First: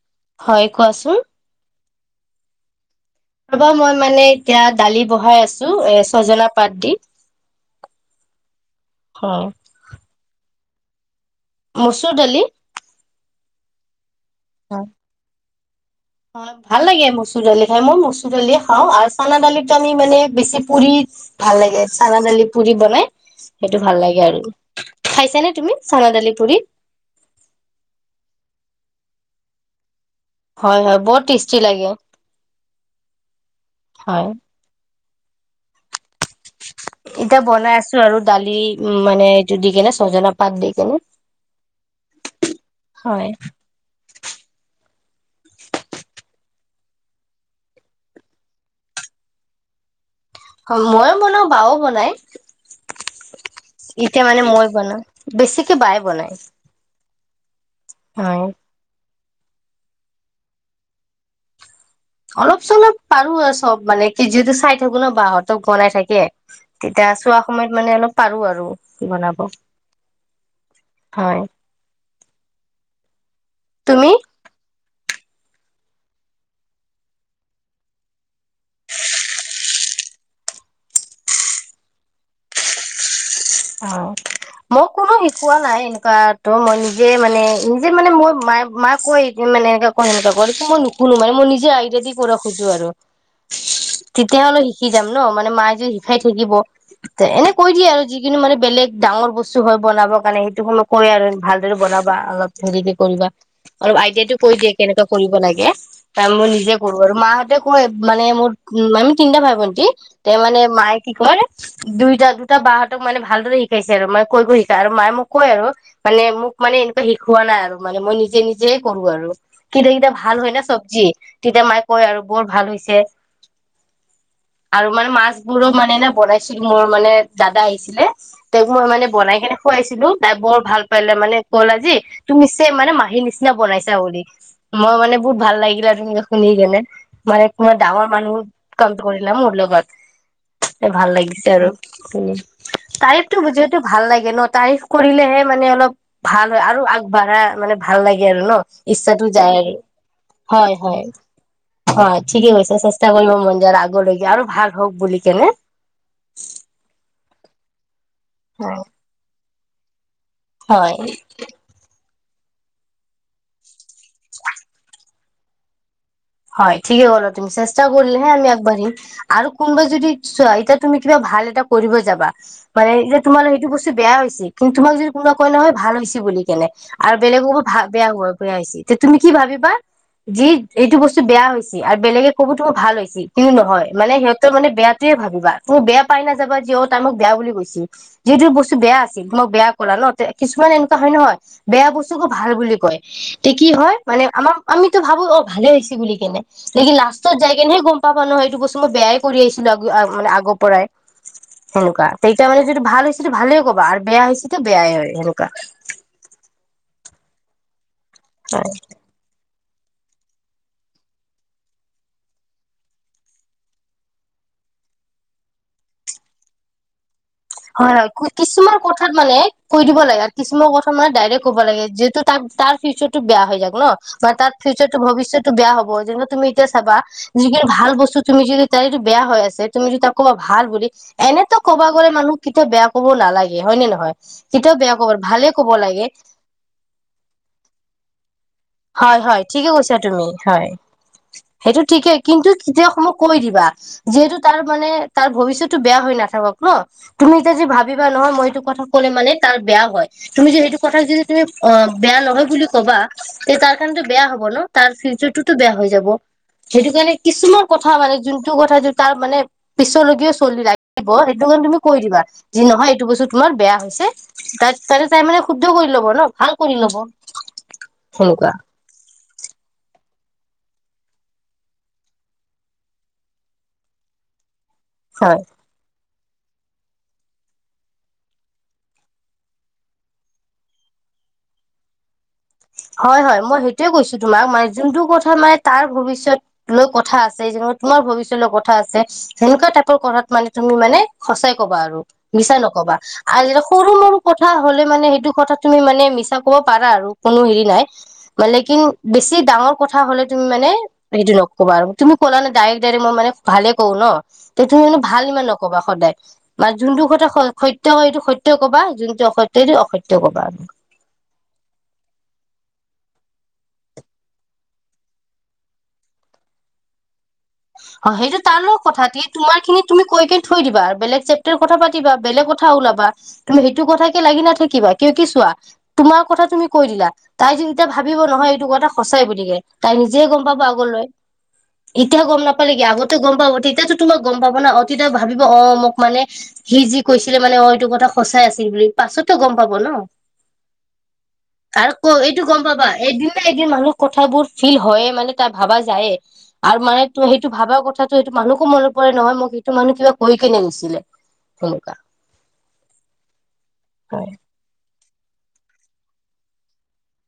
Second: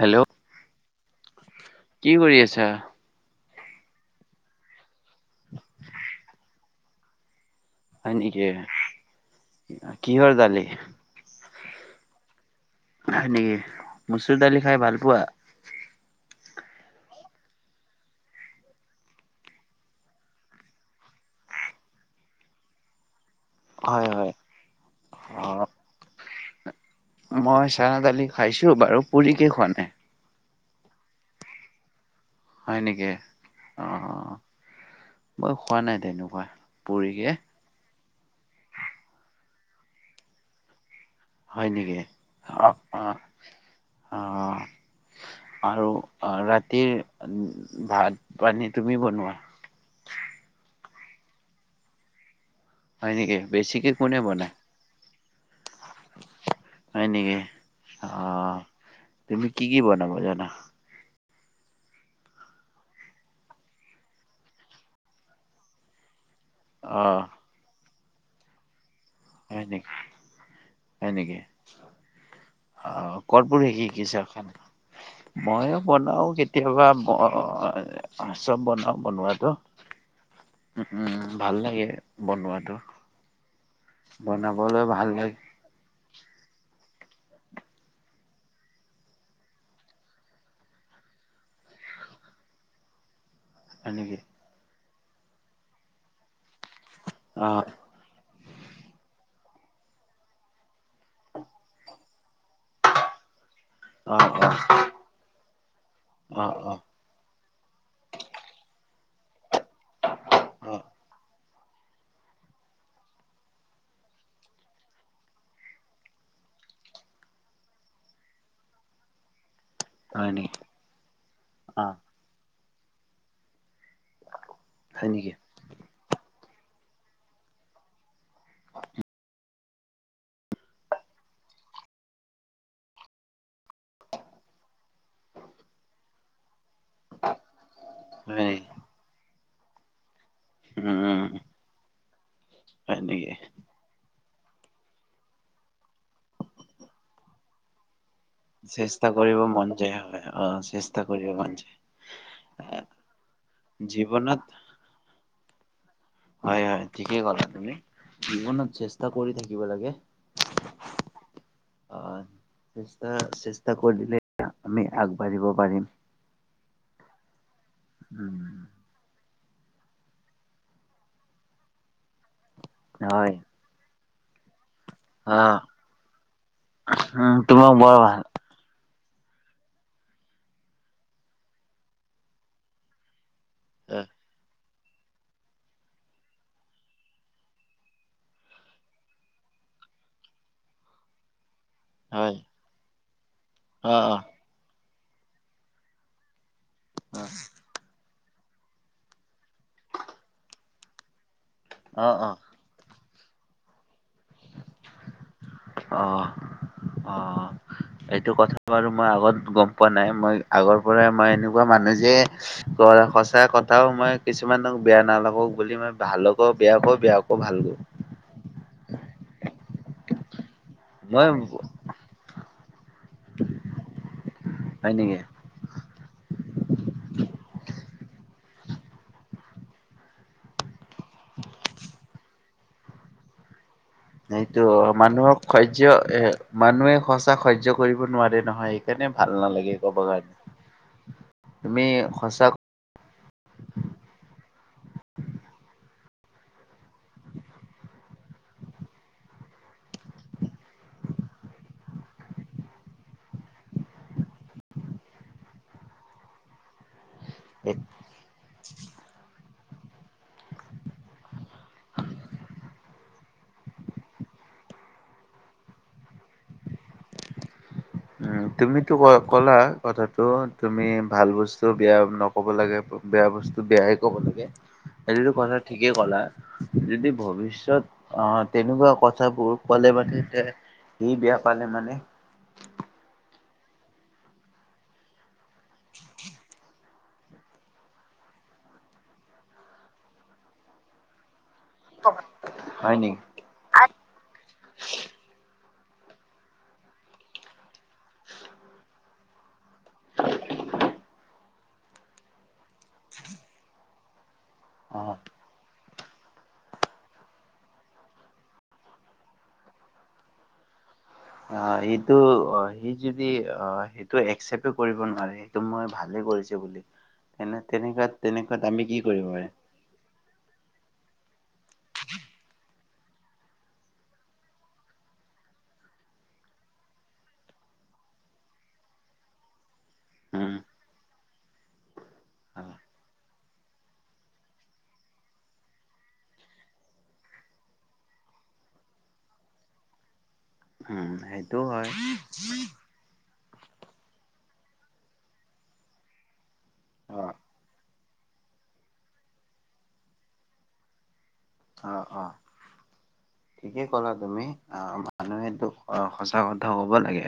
Hello! হয় কোৱাচোন। কি কৰি আছা? ৰবা মই মানে এতিয়া দালি বহাই আছো এ ছজনা পাত দি। হয় নেকি, হয় কিহৰ দালি? মচুৰ দালি। হয় নেকি? মচুৰ দালি খায় ভাল পোৱা? অ' ভাল লাগে মচুৰ দালি খায় মই মচুৰ দালি খাওঁ, আৰু চানা দালিতো আমি মানে বেছি পুৰি ভাল লাগে চানা দালি পুৰি বনাই সেইটো ভাল হয় লাগে হয় আৰু, খাইছা অ নে তুমি? চান দালি পুৰি? মই চানা দালি খাইছো বাৰু পুৰিকে খোৱা নাই। হয় হয় বৰ টেষ্টি লাগে। হয় নেকি? হয় অঁ মই খোৱা নাই তেন এতিয়া বনাই আছো আৰু দালি উ মানে এইটো দি কেনে ছজনা পাত দি কেনে। হয় নেকি? অ' অঁ' হয় অঁ। আৰু অঁ ৰাতিৰ ভাত পানী তুমি বনোৱা? মইয়ো বনাও বাও বনাই। হয় নেকি? বেছিকে কোনে এতিয়া মানে বনাই মই বনাওঁ, বেছিকে বাই বনাই। হয় নেকি? হয় অ' তুমি কি কি বনাব জানা? অলপ চলপ পাৰো আৰু চ'ব মানে কি যিহেতু চাই থাকো ন বাহঁতক বনাই থাকে। অ তেতিয়া চোৱা সময়ত মানে অলপ পাৰো আৰু। বনাব হয় নেকি? হয় নেকি? অ' ক'ত পঢ়ি তুমি শিকিছা খন? মইও বনাও কেতিয়াবা চ'ব বনাও বনুৱাওটো। উ উম, ভাল লাগে বনোৱাটো। অ' বনাবলৈ মোক ভাল কোনো লাগে শিকোৱা নাই এনে কা তো মই নিজে মানে নিজে মানে মো মাই কৈ মানে এনেকা কৰ সেনেকা কৰ মই কুনোবাৰে মোৰ মই নিজে আইডিয়া দি কৰিব খোজো আৰু। [inaudible] নেকি? তেতিয়া হ'লে শিকি যাম ন, ' মানে মায়ে যে শিকাই থৈ দিব এনে অ', কৈ দিয়ে আৰু কিন্তু মানে বেলেগ ডাঙৰ বস্তু হয় বনাবৰ কাৰণে সেইটো অলপ কয় আৰু ভালদৰে বনাবা অলপ হেৰিকে কৰিবা। আৰু অ', আইডিয়াটো অ', কৈ দিয়ে কেনেকুৱা কৰিব লাগে, তাৰ মই অ', নিজে অ', কৰো মাহঁতে কয় মানে মোৰ আমি তিনটা ভাই ভন্টি তে মানে অ', মায়ে কি কয় দুইটা দুটা বাহঁতক মানে ভালদৰে শিকাইছে আৰু মানে কৈ কৈ শিকায়, আৰু মায়ে মোক কয় আৰু মানে মোক মানে এনেকুৱা শিকোৱা নাই আৰু মানে মই নিজে নিজে কৰো আৰু। কেতিয়া কেতিয়া ভাল হয় না চব্জি, তেতিয়া মায়ে অ', কয় আৰু বৰ ভাল হৈছে। আৰু হয় মানে নেকি? মাছ বোৰো মানে না বনাইছিলো মোৰ মানে দাদা আহিছিলে। তেওঁক মই মানে বনাই কেনে খুৱাইছিলো তাই বৰ ভাল পালে মানে ক'লে যি তুমি চেম মানে মাহী নি নিচিনা বনাইছা বুলি, মই মানে বহুত ভাল লাগিলা তেনেকে শুনি কেনে। মানে তোমাৰ ডাঙৰ মানুহ হয় কাউণ্ট কৰিলা মোৰ লগত। ভাল উম, লাগিছে আৰু উমঁ' হয় তাইফ নেকি? একো [unintelligible] যিহেতু ভাল লাগে ন' তাৰিফ কৰিলেহে মানে অলপ ভাল হয় আৰু আগবাঢ়া মানে- ভাল লাগে আৰু ন' চেষ্টা ইচ্ছাটো কৰিব যায়, মন অ', হয় চেষ্টা হয়। কৰিব মন যায় হয়, ঠিকে কৈছা, চেষ্টা কৰিব মন যায় আগৰলৈকে জীৱনত আৰু ভাল হওক বুলি কেনে। হয় হয়, ঠিকেই ক'লা তুমি, হয় জীৱনত চেষ্টা কৰি থাকিব লাগে। হয়। হয়, চেষ্টা চেষ্টা কৰিলে আমি আগবাঢ়িব পাৰিম। হয়, ঠিকে ক'লা তুমি, চেষ্টা কৰিলে হে আমি উম, আগবাঢ়িম। আৰু কোনোবাই যদি চোৱা এতিয়া তুমি কিবা ভাল এটা কৰিব যাবা- মানে এই যে হয় তোমালোক সেইটো বস্তু বেয়া হৈছে কিন্তু তোমাক যদি- কোনোবাই কয় অ', নহয় ভাল হৈছে বুলি কেনে আৰু উম, বেলেগকো তোমাক ভাল বৰ বেয়া [unintelligible] বেয়া হৈছে, তে তুমি কি ভাবিবা যে এইটো বস্তু বেয়া হৈছে আৰু বেলেগে ক'ব তোমাৰ ভাল হৈছে। কিন্তু নহয় এ মানে সিহঁতে মানে বেয়াটোৱে ভাবিবা, তুমি বেয়া পাই নাযাবা [unintelligible] তাই মোক বেয়া বুলি কৈছিল। যিহেতু বস্তু বেয়া আছিল [unintelligible] বেয়া কলা ন' কিছুমান এনেকুৱা হয় নহয়- বেয়া বস্তুকো হয় ভাল বুলি কয়, তে কি হয় অ', অ', মানে আমাক আমিতো ভাবোঁ অঁ' ভালে হৈছে বুলি কেনে। লেকিন লাষ্টত যাই কেনেহে গম পাবা নহয় এইটো বস্তু মই বেয়াই কৰি আহিছিলো মানে আগৰ পৰাই। সেনেকুৱা, অ', অ', এতিয়া মানে যদি ভাল হৈছেতো ভালে ক'বা আৰু বেয়া হৈছেতো বেয়াই হয় সেনেকুৱা। অঁ' অঁ' এইটো কথা বাৰু আগত গম পোৱা নাই, মই আগৰ পৰাই মই এনেকুৱা মানে যে সঁচা কথাও মই- কিছুমানক বেয়া নালাগক বুলি মই ভালকো বেয়া কওঁ বেয়াকো ভাল- কওঁ হয় কিছুমান কথাত মানে কৈ দিব লাগে। কিছুমান কথা মানে মই ডাইৰেক্ট ক'ব লাগে যিহেতু তাৰ ফিউচাৰটো বেয়া হৈ যাব ন'। বা তাৰ হয় ফিউচাৰটো নেকি? ভৱিষ্যতো বেয়া হ'ব যেনে তুমি এতিয়া চাবা- যি খিনি ভাল বস্তু তুমি যদি তাইটো বেয়া হৈ আছে তুমি যদি তাক ক'বা ভাল বুলি- এনেতো কবা গ'লে মানুহ কেতিয়াও বেয়া ক'ব নালাগে, হয় নে নহয়। সেইটো কেতিয়াও বেয়া ক'ব মানুহক ভালে ক'ব সহ্য, লাগে এ মানুহে সঁচা সহ্য কৰিব নোৱাৰে নহয়। সেইকাৰণে হয় ভাল হয়, ঠিকে নালাগে ক'ব কৈছা তুমি, কাৰণে হয়, সেইটো তুমি ঠিকেই কিন্তু- সঁচা [unintelligible] কৈ দিবা যিহেতু তাৰ মানে তাৰ ভৱিষ্যতো বেয়া হৈ নাথাকক ন'। তুমি এতিয়া যদি ভাবিবা নহয় মই এইটো কথা ক'লে মানে তাৰ বেয়া হয়। তুমি যে সেইটো কথা যদি তুমি অঁ' বেয়া নহয় বুলি ক'বা- তে তাৰ কাৰণেটো বেয়া হ'ব ন' তাৰ ফিউচাৰটোতো বেয়া হৈ যাব। সেইটো কাৰণে কিছুমান কথা মানে যোনটো কথাটো তাৰ মানে- পিছলৈকেও চলি [unintelligible] ব সেইটো কাৰণে তুমি কৈ দিবা যি নহয় এইটো বস্তু তোমাৰ বেয়া হৈছে। তাত তাৰে তাই মানে শুদ্ধ কৰি ল'ব ন ভাল কৰি ল'ব। উম, সেনেকুৱা। তুমিতো ক-ক'লা কথাটো তুমি ভাল বস্তু বেয়া নক'ব লাগে- বেয়া বস্তু বেয়াই ক'ব লাগে হয় সেইটোতো কথা ঠিকেই ক'লা। যদি ভৱিষ্যত অঁ' তেনেকুৱা কথাবোৰ ক'লে মানে [unintelligible] সি বেয়া পালে মানে। হয় হয়, মই সেইটোয়ে কৈছো তোমাক মানে যোনটো কথা মানে তাৰ ভৱিষ্যত লৈ কথা আ [unintelligible] তোমাৰ ভৱিষ্যত লৈ কথা আছে সেনেকুৱা টাইপৰ কথাত মানে তুমি মানে সঁচাই- কবা আৰু মিছা নকবা হয় নেকি? আৰু যেতিয়া- সৰু মৰু কথা হ'লে মানে সেইটো কথা তুমি মানে মিছা ক'ব পাৰা আৰু। কোনো হেৰি নাই মানে কি বেছি ডাঙৰ কথা হ'লে তুমি মানে সেইটো নক'বা আৰু। তুমি ক'লা ন' ডাইৰেক্ট ডাইৰেক্ট মই মানে ভালে কওঁ ন' তে তুমি মানে অ'। ভাল ইমান নক'বা সদায়। মানে যোনটো কথা সত্য হয়, এইটো সত্য কথা কবা। যোনটো অসত্য এইটো অসত্য কবা। অ', এইটো, অ', সি যদি অ'। সেইটো একচেপ্ট কৰিব নোৱাৰি, সেইটো মই ভালে কৰিছোঁ বুলি। তেনে, অ তেনেকুৱাত সেইটো তাৰ তেনেকুৱাত লগত আমি কি কথা তি কৰিব পাৰিম। তোমাৰ খিনি তুমি কৈ কে থৈ দিবা, বেলেগ চেপ্টাৰ কথা পাতিবা। বেলেগ কথা ওলাবা। তুমি এইটো কথাতে লাগি নাথাকিবা, কিয়ো কি চোৱা? তোমাৰ কথা তুমি কৈ দিলা, তাই যে এতিয়া ভাবিব নহয়। এইটো কথা সঁচাই বুলিকে। তাই নিজে গম উম। পাব আগলৈ, এতিয়া গম নাপালে কি আগত। গম পাব, তেতিয়াতো তোমাক গম পাব না। ভাবিব অ' মোক মানে সি যি কৈছিলে মানে, অ', এইটো কথা সঁচাই আছিল বুলি। পাছততো গম পাব ন'। উম, সেইটোও হয় কাৰণ ক' এইটো গম পাবা। এদিন নহয়, এদিন মানুহ কথাবোৰ ফিল হয়ে, মানে তাৰ ভাবা যায়ে। আৰু মানে অ', সেইটো ভাবা কথাটো, সেইটো মানুহকো মনত পৰে নহয়। মোক সেইটো মানুহ কিবা কৈ কেনে নিছিলে। অ'অ', ঠিকে ক'লা হয়। তুমি। অ', আপুনিটো অ', সঁচা কথা ক'ব লাগে।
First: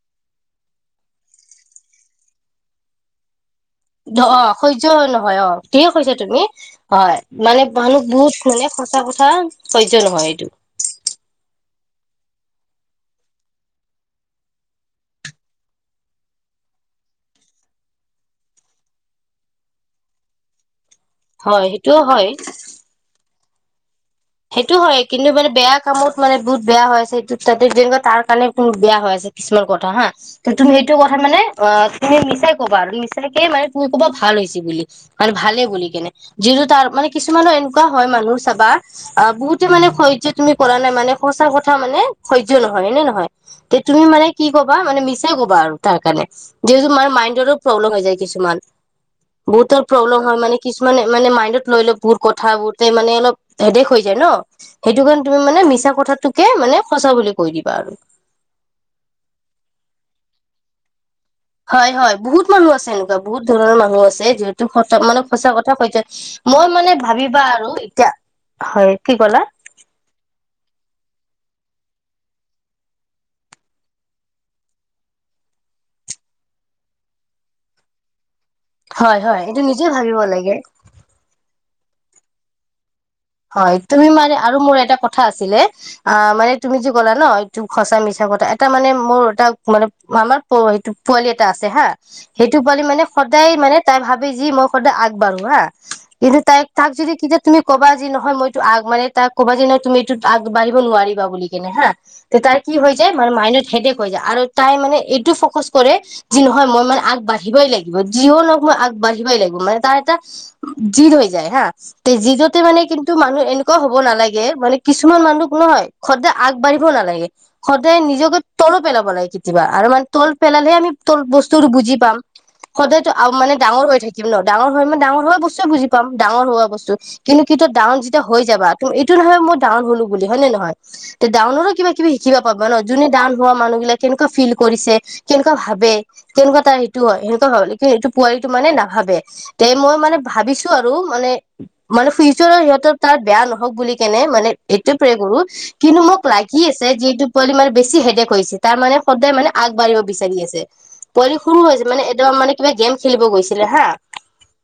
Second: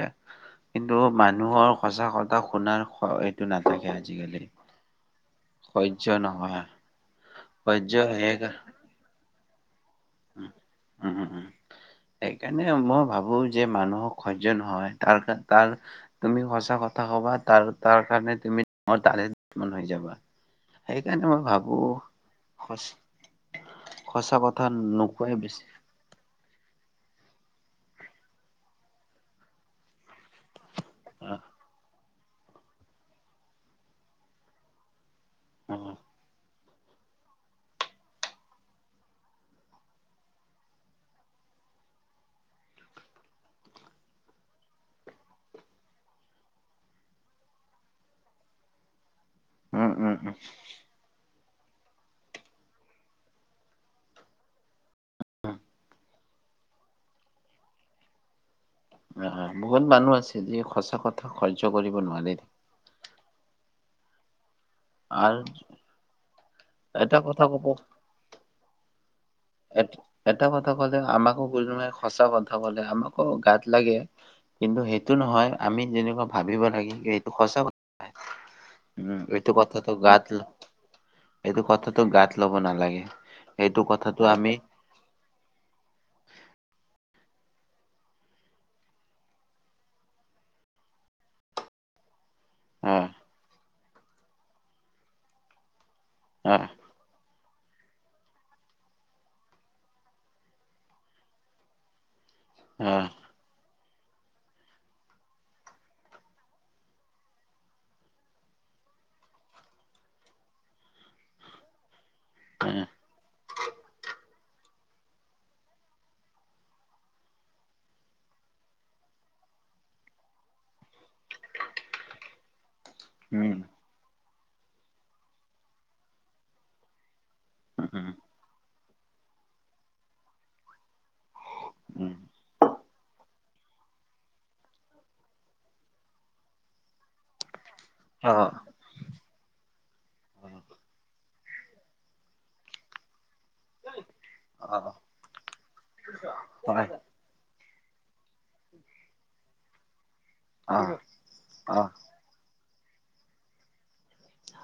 কিন্তু মানুহৰ সঁচা কথা শুনাৰ তটো নাথাকে। আজিকালি। অ', সহ্য নহয়, অ', থিকে সহ্য কৈছাঁ তুমি। নহয় হয়, মানে সহ্য মানুহ বহুত এক কোনে সঁচা কথা সহ্য নহয়, এইটো। উম্, উম্, উম্। সেইকাৰণে মই ভাবোঁ, যে মানুহক সহ্য নহয়, তাৰ কাৰ তাৰ তুমি সঁচা কথা কবা, তাৰ তাৰ কাৰণে তুমি অদাৰেন্ত বনাই যাবা। সেই কাৰণে মই হয় ভাবোঁ, সেইটোও হয় সঁচা সঁচা কথ সেইটো হয়, কিন্তু মানে বেয়া কামত মানে বহুত বেয়া হৈ আছে, এই ত' তাতে তাৰ কাৰণে বেয়া হৈ আছে, কিছুমান কথা হা। তুমি সেইটো কথা মানে, অ', তুমি মিছাই ক'বা আৰু মিছাকে মানে তুমি ক'বা ভাল হৈছে বুলি। মানে ভালে বুলি উম কেনে, যিটো তাৰ মানে কিছুমানো এনেকুৱা হয়, মানুহ চাবা অ', বহুতে মানে সহ্য তুমি কৰা নাই মানে, সঁচা কথা মানে সহ্য নহয়, হয় নে নহয়। তে তুমি মানে কি ক'বা, মানে মিছাই কবা আৰু তাৰ কাৰণে। যিহেতু তোমাৰ মাইণ্ডৰো প্ৰব্লেম হৈ যায়, কিছুমান। বহুতৰ উম প্ৰব্লেম উম হয় মানে, কিছুমানে মানে মাইণ্ডত লৈ লয় বহুত কথা। বহুতে মানে অলপ হেদেক হৈ যায় ন', সেইটো কাৰণে তুমি মানে মিছা কথাটোকে মানে, সঁচা বুলি কৈ দিবা আৰু। হয় হয়, বহুত মানুহ আছে। যিয়ে সঁচা কথ হয় হয়, বহুত মানুহ আছে এনেকুৱা, বহুত ধৰণৰ মানুহ আছে। যিহেতু মানে আৰু সঁচা কথা কৈ যে, মই মানে এটা কথা ভাবিবাঁ ক'ব আৰু এতিয়া, হয় কি ক'লা? এক এটা কথা ক'লে, আমাকো বুজি নে, সঁচা কথা ক'লে, আমাকো গাত লাগে। কিন্তু সেইটো নহয়, আমি জেনিবা ভাবিব লাগে, এইটো সঁচা কথাই। হয় উম্, হয় এইটো নিজে কথাটো ভাবিব গাত ল, লাগে এইটো কথাটো গাত ল'ব নালাগে। হয়, সেইটো তুমি কথাটো মানে আমি আৰু মোৰ এটা কথা আছিলে। অ', মানে তুমি যে ক'লা ন', এইটো সঁচা মিছা কথা। এটা মানে মোৰ এটা মানে মামাৰ অ', এইটো পোৱালি এটা আছে হা। সেইটো পোৱালি মানে, আহ সদায় মানে তাই ভাবে যে, মই সদায় আগবাঢ়োঁ হা। কিন্তু তাইক, আহ তাক যদি তেতিয়া তুমি কবা যি নহয়, মইটো আগ মানে তাক ক'বা যে, নহয় তুমি এইটোত আগবঢ়িব নোৱাৰিবা বুলি কেনে হা। তে তাইৰ কি হৈ আহ যায়, মানে মাইণ্ডৰ হেডেক হৈ যায় আৰু তাইৰমানে এইটো ফ'কাচ কৰে যি নহয় মই মানে আগবাঢ়িবই লাগিব, জীৱনত মই আগবাঢ়িবই লাগিব মানে তাৰ এটা- জিদ হৈ যায় হা। তে জিদতে আহ মানে কিন্তু মানুহ এনেকুৱা হ'ব নালাগে মানে- কিছুমান মানুহ নহয় সদায় আগবাঢ়িব নালাগে। সদায় নিজকে তল পেলাব লাগে কেতিয়াবা আৰু মানে তল পেলালেহে আমি তল বস্তুটো বুজি পাম। [inaudible] সদায়টো আম মানে উম ডাঙৰ হৈ থাকিম ন, ডাঙৰ হৈ মই ডাঙৰ হোৱা বস্তুৱে বুজি পাম ডাঙৰ হোৱা বস্তু। কিন্তু- কিন্তু ডাঙৰ উম যেতিয়া হৈ যাবা তুমি এইটো নহয় মই ডাঙৰ হ'লো বুলি, হয় নে নহয়? তে ডাঙৰ হৈয়ো কিবা কিবি উম শিকিবপাবা ন। যোনে ডাঙৰ - হোৱা মানুহ বিলাক কেনেকুৱা ফিল কৰিছে, কেনেকুৱা ভাবে, কেনেকুৱা তাৰ এইটো হয়। হ'ল এইটো অ পোৱালিটো মানে নাভাবে। তে মই মানে ভাবিছো আৰু মানে মানে ফিছট- চুৰো সিহঁতৰ তাৰ বেয়া নহওঁক বুলি কেনে মানে অ এইটো প্ৰে কৰো। কিন্তু মোক লাগি আছে হয় যিটো- পোৱালি মানে বেছি হেডেক হৈছে তাৰ মানে সদায় মানে আগবাঢ়িব বিচাৰি আছে। অ পোৱালি সৰু হৈ অ আছে মানে এত ত মানে কিবা গেম খেলিব গৈছিলে হা।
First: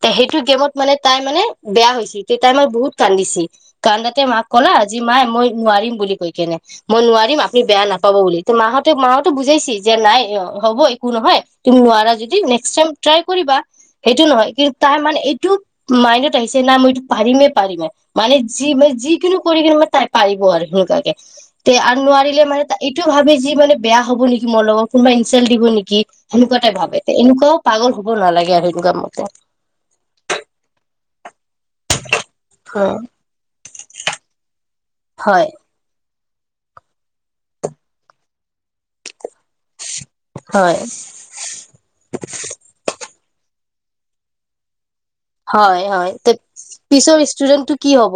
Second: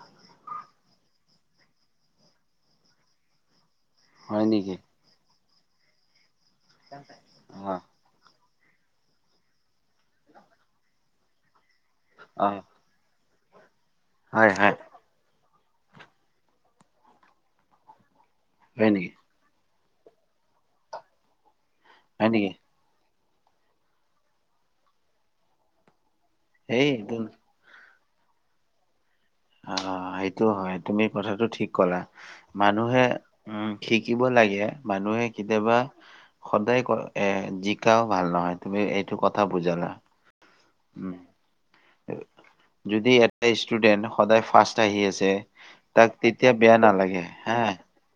তে হেইটো গেমত মানে তাই মানে বেয়া হৈছি। কে তাই মানে বহুত কান্দিছিল, কান্দাতে হয় মাক কলা নেকি আজি মাই মই নোৱাৰিম বুলি কৈ কেনে। মই নোৱাৰিম অ আপুনি বেয়া বুলি। মাহঁতে- মাহঁতে বুজাইছি যে নাই হব। একো নহয় তুমি নোৱাৰা যদি অ নেক্স টাইম ট্ৰাই কৰিবা। সেইটো নহয় হয় কিন্তু হয় তাই মানে এইটো- মাইণ্ডত আহিছে নাই মই এইটো পাৰিমে পাৰিমে মানে যি ম, হয় নেকি যিকোনো কৰি কি ম তাই- পাৰিব আৰু সেনেকুৱাকে তে আৰু হয় নোৱাৰিলে নেকি মানে- এইটোয়ে ভাবে য যে মানে বেয়া হ'ব নেকি মোৰ লগত কোনোবা ইনচাল্ট দিব নেকি সেকুৱা াই এই ভাবে তে এইটো এনেকুৱও। [inaudible] এইটোয়ে ভাবে যে মানে বেয়া হ'ব নেকি মোৰ লগত, কোনোবা ইনচাল্ট দিব নেকি, সেনেকুৱা তাই ভাবে। তে এনেকুৱাও- পাগল হ'ব নালাগে আৰু সেইনেকুৱা মতে। অঁ, সেইটো হয়। তুমি কথাটো ঠিক কলা, মানুহে- উম, শিকিব লাগে মানুহে হয়, কেতিয়াবা- সদায় ক এ জিকাও ভাল নহয়, তুমি এইটো কথা বুজালা। হয়। যদি এটা ষ্টুডেট সদায় ফাৰ্ষ্ট - আহি আছে, হয়, হয়, তাক তে তেতিয়া বেয়া পিছৰ নালাগে ষ্টুডেন্টটো হা- কি হ'ব?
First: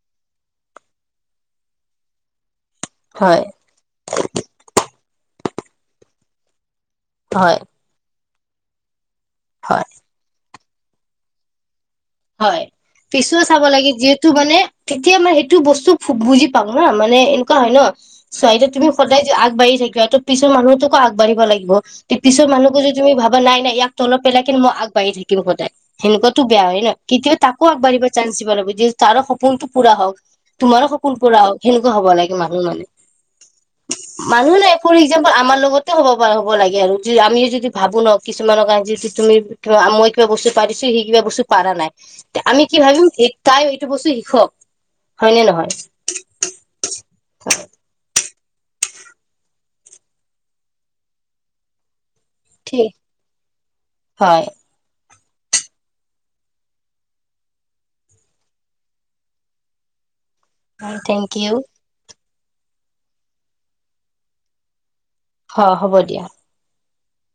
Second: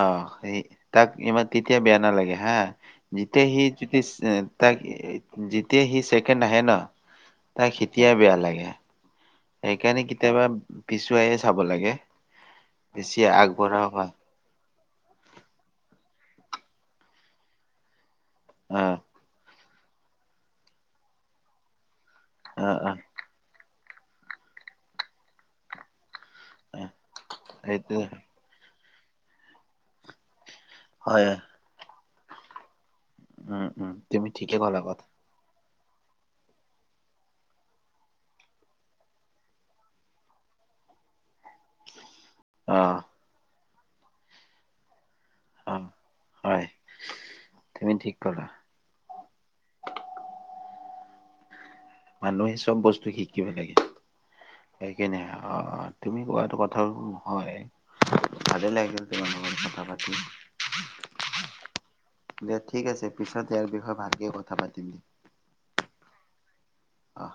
অঁ, সেই তাক ইমান তেতিয়া বেয়া নালাগে হা হয়, যেতিয়া সি- ইটিজ য়া তাক যেতিয়া সি চেকেণ্ড আহে ন, হয়, তাক- তেতিয়াই বেয়া লাগে হয়, সেইকাৰণে কেতিয়াবা পিছুৱাই চাব লাগে। হয়, বেছি পিছুৱাই চাব আগবঢ়া লাগে হোৱা যিহেতু- টো মানে তেতিয়া মানে সেইটো বস্তু বুজি পাব মানে এনেকুৱা ন। চোৱা এতিয়া অ তুমি সদায় আগবাঢ়ি থাকিবা আৰু ত পিছৰ মানুহতোকো আগবাঢ়িব লাগিব। পিছৰ অ', মানুহক যদি অ', তুমি ভাবা নাই নাইয়াক তলত পেলাই কিন্ত আগবঢ়ি থাকম সদায় সেনেকুৱাো বেয়া হয় অ', নয়। [inaudible] পিছৰ মানুহক যদি পিছৰ মানুহবোৰো তুমি ভাবা নাই না ইয়াক তলত পেলাই কেনি মই আগবাঢ়ি থাকিম সদায়, সেনেকুৱা বেয়া হয় ন। কেতিয়া তাকো সেইটো আগবাঢ়িবা চানঞ্চ লাগিব, যে তাৰো সপোনটো পুৰা হওঁক। তোমাৰো সপোন হয়, পোৱা হওঁক, সেনেকুৱা হ'ব লাগে মানুহ মানে। উম, উম, তুমি মানুহ ঠিকে নাই ক'লা ফুৰি কথা যাম। আমাৰ লগতে হ'ব পা হ'ব লাগে আৰু আমিও যদি ভাবো ন কিছুমানক আজি যদি তুমি - কিবা মই কিবা বস্তু পাৰিছো, সি কিবা বচি পাৰা নাই। আমি কি অ', ভাবিম এই তাই এইটো বস্তু শিকক, হয়নে নহয়? অ'। হয়, তুমি ঠিক কলা। মানুহে চব ঠিক বস্তু শিকিব লাগে। হয় সেইকাৰণে অঁ, তুমি কোৱা কথাও হয়। ভালে লাগিল তোমাৰ লগত কথা পাতি। থেংক ইউ দে ঠিক আছে পিছত ইয়াৰ বিষয়ে ভালকে কথা পাতিম। অঁ, হ'ব দিয়া। অঁ।